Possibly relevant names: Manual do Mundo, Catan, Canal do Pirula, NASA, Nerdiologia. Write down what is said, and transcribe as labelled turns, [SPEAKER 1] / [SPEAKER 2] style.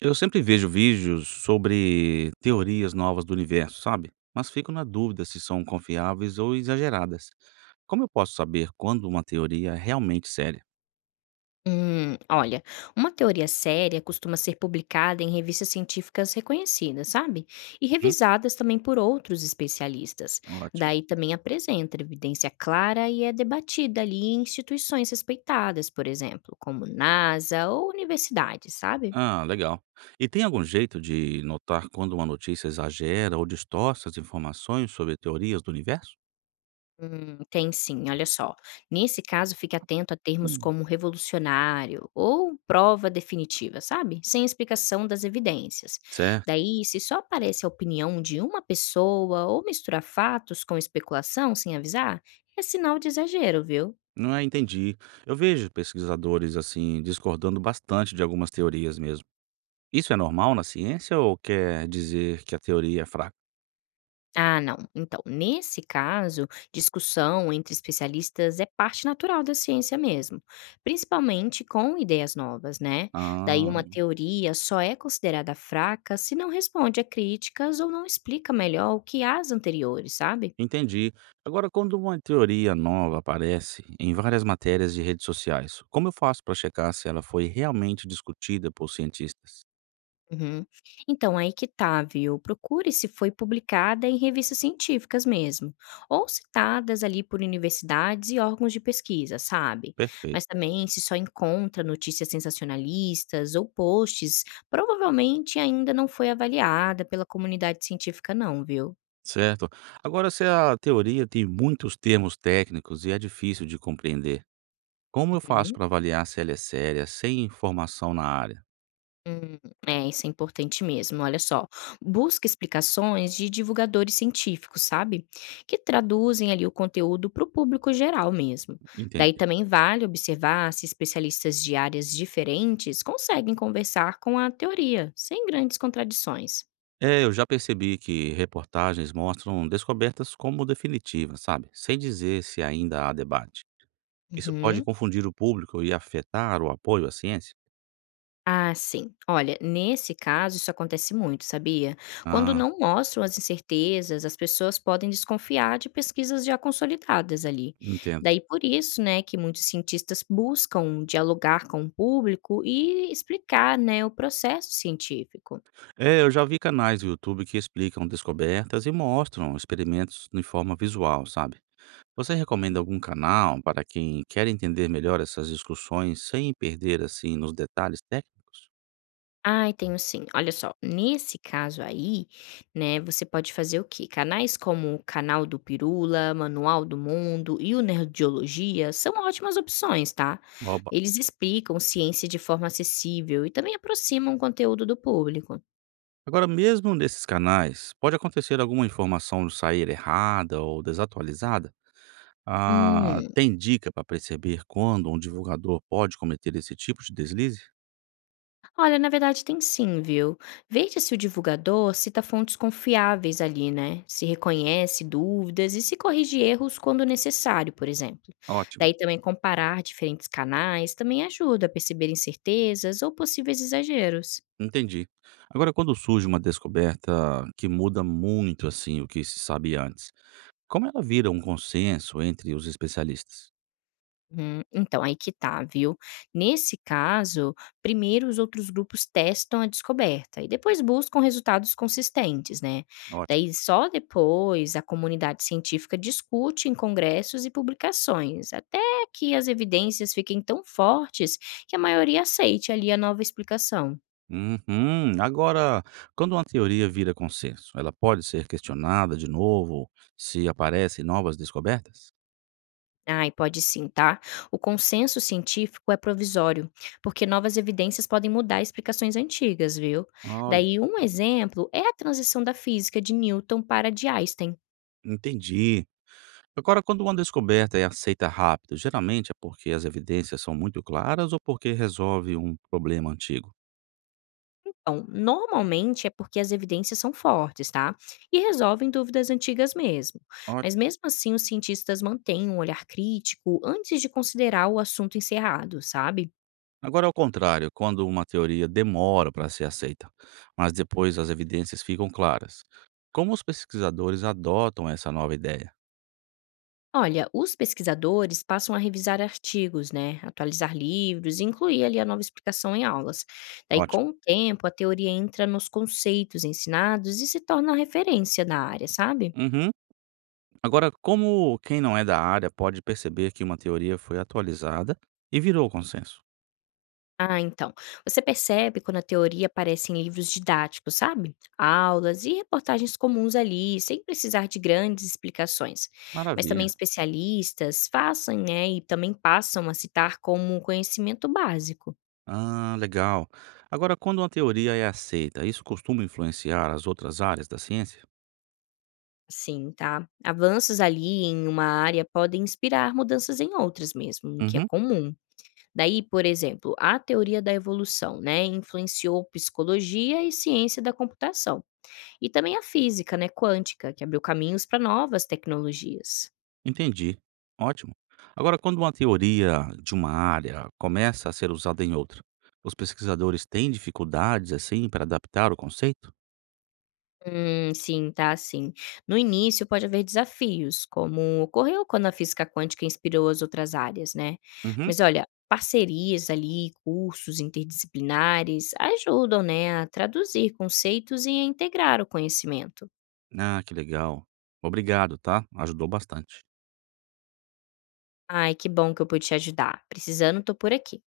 [SPEAKER 1] Eu sempre vejo vídeos sobre teorias novas do universo, sabe? Mas fico na dúvida se são confiáveis ou exageradas. Como eu posso saber quando uma teoria é realmente séria?
[SPEAKER 2] Olha, uma teoria séria costuma ser publicada em revistas científicas reconhecidas, sabe? E
[SPEAKER 1] Uhum,
[SPEAKER 2] revisadas também por outros especialistas.
[SPEAKER 1] ótimo.
[SPEAKER 2] Daí também apresenta evidência clara e é debatida ali em instituições respeitadas, por exemplo, como NASA ou universidades, sabe?
[SPEAKER 1] Ah, legal. E tem algum jeito de notar quando uma notícia exagera ou distorce as informações sobre teorias do universo?
[SPEAKER 2] Tem sim, olha só. Nesse caso, fique atento a termos
[SPEAKER 1] Hum.
[SPEAKER 2] como revolucionário ou prova definitiva, sabe? Sem explicação das evidências.
[SPEAKER 1] Certo.
[SPEAKER 2] Daí, se só aparece a opinião de uma pessoa ou misturar fatos com especulação sem avisar, é sinal de exagero, viu?
[SPEAKER 1] Não é, entendi. Eu vejo pesquisadores assim discordando bastante de algumas teorias mesmo. Isso é normal na ciência ou quer dizer que a teoria é fraca?
[SPEAKER 2] Ah, não. Então, nesse caso, discussão entre especialistas é parte natural da ciência mesmo, principalmente com ideias novas, né? Daí,
[SPEAKER 1] Ah.
[SPEAKER 2] uma teoria só é considerada fraca se não responde a críticas ou não explica melhor o que as anteriores, sabe?
[SPEAKER 1] Entendi. Agora, quando uma teoria nova aparece em várias matérias de redes sociais, como eu faço para checar se ela foi realmente discutida por cientistas?
[SPEAKER 2] Uhum. Então, aí que tá, viu? Procure se foi publicada em revistas científicas mesmo, ou citadas ali por universidades e órgãos de pesquisa, sabe?
[SPEAKER 1] Perfeito.
[SPEAKER 2] Mas também, se só encontra notícias sensacionalistas ou posts, provavelmente ainda não foi avaliada pela comunidade científica, não, viu?
[SPEAKER 1] Certo. Agora, se a teoria tem muitos termos técnicos e é difícil de compreender, como eu faço
[SPEAKER 2] Uhum.
[SPEAKER 1] para avaliar se ela é séria, sem informação na área?
[SPEAKER 2] Hum, é, isso é importante mesmo. Olha só, busca explicações de divulgadores científicos, sabe? Que traduzem ali o conteúdo para o público geral mesmo. Daí
[SPEAKER 1] Entendi.
[SPEAKER 2] também vale observar se especialistas de áreas diferentes conseguem conversar com a teoria, sem grandes contradições.
[SPEAKER 1] É, eu já percebi que reportagens mostram descobertas como definitivas, sabe? Sem dizer se ainda há debate. Isso pode
[SPEAKER 2] Uhum.
[SPEAKER 1] confundir o público e afetar o apoio à ciência?
[SPEAKER 2] Ah, sim. Olha, nesse caso, isso acontece muito, sabia? Quando
[SPEAKER 1] Ah,
[SPEAKER 2] não mostram as incertezas, as pessoas podem desconfiar de pesquisas já consolidadas ali.
[SPEAKER 1] entendo.
[SPEAKER 2] Daí por isso, né, que muitos cientistas buscam dialogar com o público e explicar, né, o processo científico.
[SPEAKER 1] É, eu já vi canais do YouTube que explicam descobertas e mostram experimentos de forma visual, sabe? Você recomenda algum canal para quem quer entender melhor essas discussões sem perder assim nos detalhes técnicos?
[SPEAKER 2] Ai, tenho sim. Olha só, nesse caso aí, né, você pode fazer o quê? Canais como o Canal do Pirula, Manual do Mundo e o Nerdiologia são ótimas opções, tá?
[SPEAKER 1] Oba.
[SPEAKER 2] Eles explicam ciência de forma acessível e também aproximam o conteúdo do público.
[SPEAKER 1] Agora, mesmo nesses canais, pode acontecer alguma informação sair errada ou desatualizada? Ah,
[SPEAKER 2] Hum.
[SPEAKER 1] tem dica para perceber quando um divulgador pode cometer esse tipo de deslize?
[SPEAKER 2] Olha, na verdade tem sim, viu? Veja se o divulgador cita fontes confiáveis ali, né? Se reconhece dúvidas e se corrige erros quando necessário, por exemplo.
[SPEAKER 1] Ótimo.
[SPEAKER 2] Daí também comparar diferentes canais também ajuda a perceber incertezas ou possíveis exageros.
[SPEAKER 1] Entendi. Agora, quando surge uma descoberta que muda muito, assim, o que se sabia antes, como ela vira um consenso entre os especialistas?
[SPEAKER 2] Então, aí que tá, viu? Nesse caso, primeiro os outros grupos testam a descoberta e depois buscam resultados consistentes, né? Daí
[SPEAKER 1] Ótimo.
[SPEAKER 2] só depois a comunidade científica discute em congressos e publicações, até que as evidências fiquem tão fortes que a maioria aceite ali a nova explicação.
[SPEAKER 1] Uhum. Agora, quando uma teoria vira consenso, ela pode ser questionada de novo se aparecem novas descobertas?
[SPEAKER 2] Ai, pode sim, tá? O consenso científico é provisório, porque novas evidências podem mudar explicações antigas, viu?
[SPEAKER 1] Olha,
[SPEAKER 2] Daí, um exemplo é a transição da física de Newton para a de Einstein.
[SPEAKER 1] entendi. Agora, quando uma descoberta é aceita rápido, geralmente é porque as evidências são muito claras ou porque resolve um problema antigo?
[SPEAKER 2] Então, normalmente é porque as evidências são fortes, tá? E resolvem dúvidas antigas mesmo. Mas mesmo assim, os cientistas mantêm um olhar crítico antes de considerar o assunto encerrado, sabe?
[SPEAKER 1] Agora, ao contrário, quando uma teoria demora para ser aceita, mas depois as evidências ficam claras. Como os pesquisadores adotam essa nova ideia?
[SPEAKER 2] Olha, os pesquisadores passam a revisar artigos, né, atualizar livros e incluir ali a nova explicação em aulas. Daí,
[SPEAKER 1] Ótimo.
[SPEAKER 2] com o tempo, a teoria entra nos conceitos ensinados e se torna a referência da área, sabe?
[SPEAKER 1] Uhum. Agora, como quem não é da área pode perceber que uma teoria foi atualizada e virou consenso?
[SPEAKER 2] Ah, então. Você percebe quando a teoria aparece em livros didáticos, sabe? Aulas e reportagens comuns ali, sem precisar de grandes explicações. Mas também
[SPEAKER 1] Maravilha.
[SPEAKER 2] especialistas façam, né, e também passam a citar como um conhecimento básico.
[SPEAKER 1] Ah, legal. Agora, quando uma teoria é aceita, isso costuma influenciar as outras áreas da ciência?
[SPEAKER 2] Sim, tá? Avanços ali em uma área podem inspirar mudanças em outras mesmo, o que é
[SPEAKER 1] Uhum.
[SPEAKER 2] comum. Daí, por exemplo, a teoria da evolução, né, influenciou psicologia e ciência da computação, e também a física, né, quântica, que abriu caminhos para novas tecnologias.
[SPEAKER 1] Entendi. Ótimo. Agora, quando uma teoria de uma área começa a ser usada em outra, os pesquisadores têm dificuldades assim para adaptar o conceito?
[SPEAKER 2] Sim, tá sim. No início pode haver desafios, como ocorreu quando a física quântica inspirou as outras áreas, né?
[SPEAKER 1] Uhum.
[SPEAKER 2] Mas olha, parcerias ali, cursos interdisciplinares ajudam, né, a traduzir conceitos e a integrar o conhecimento.
[SPEAKER 1] Ah, que legal. Obrigado, tá? Ajudou bastante.
[SPEAKER 2] Ai, que bom que eu pude te ajudar. Precisando, tô por aqui.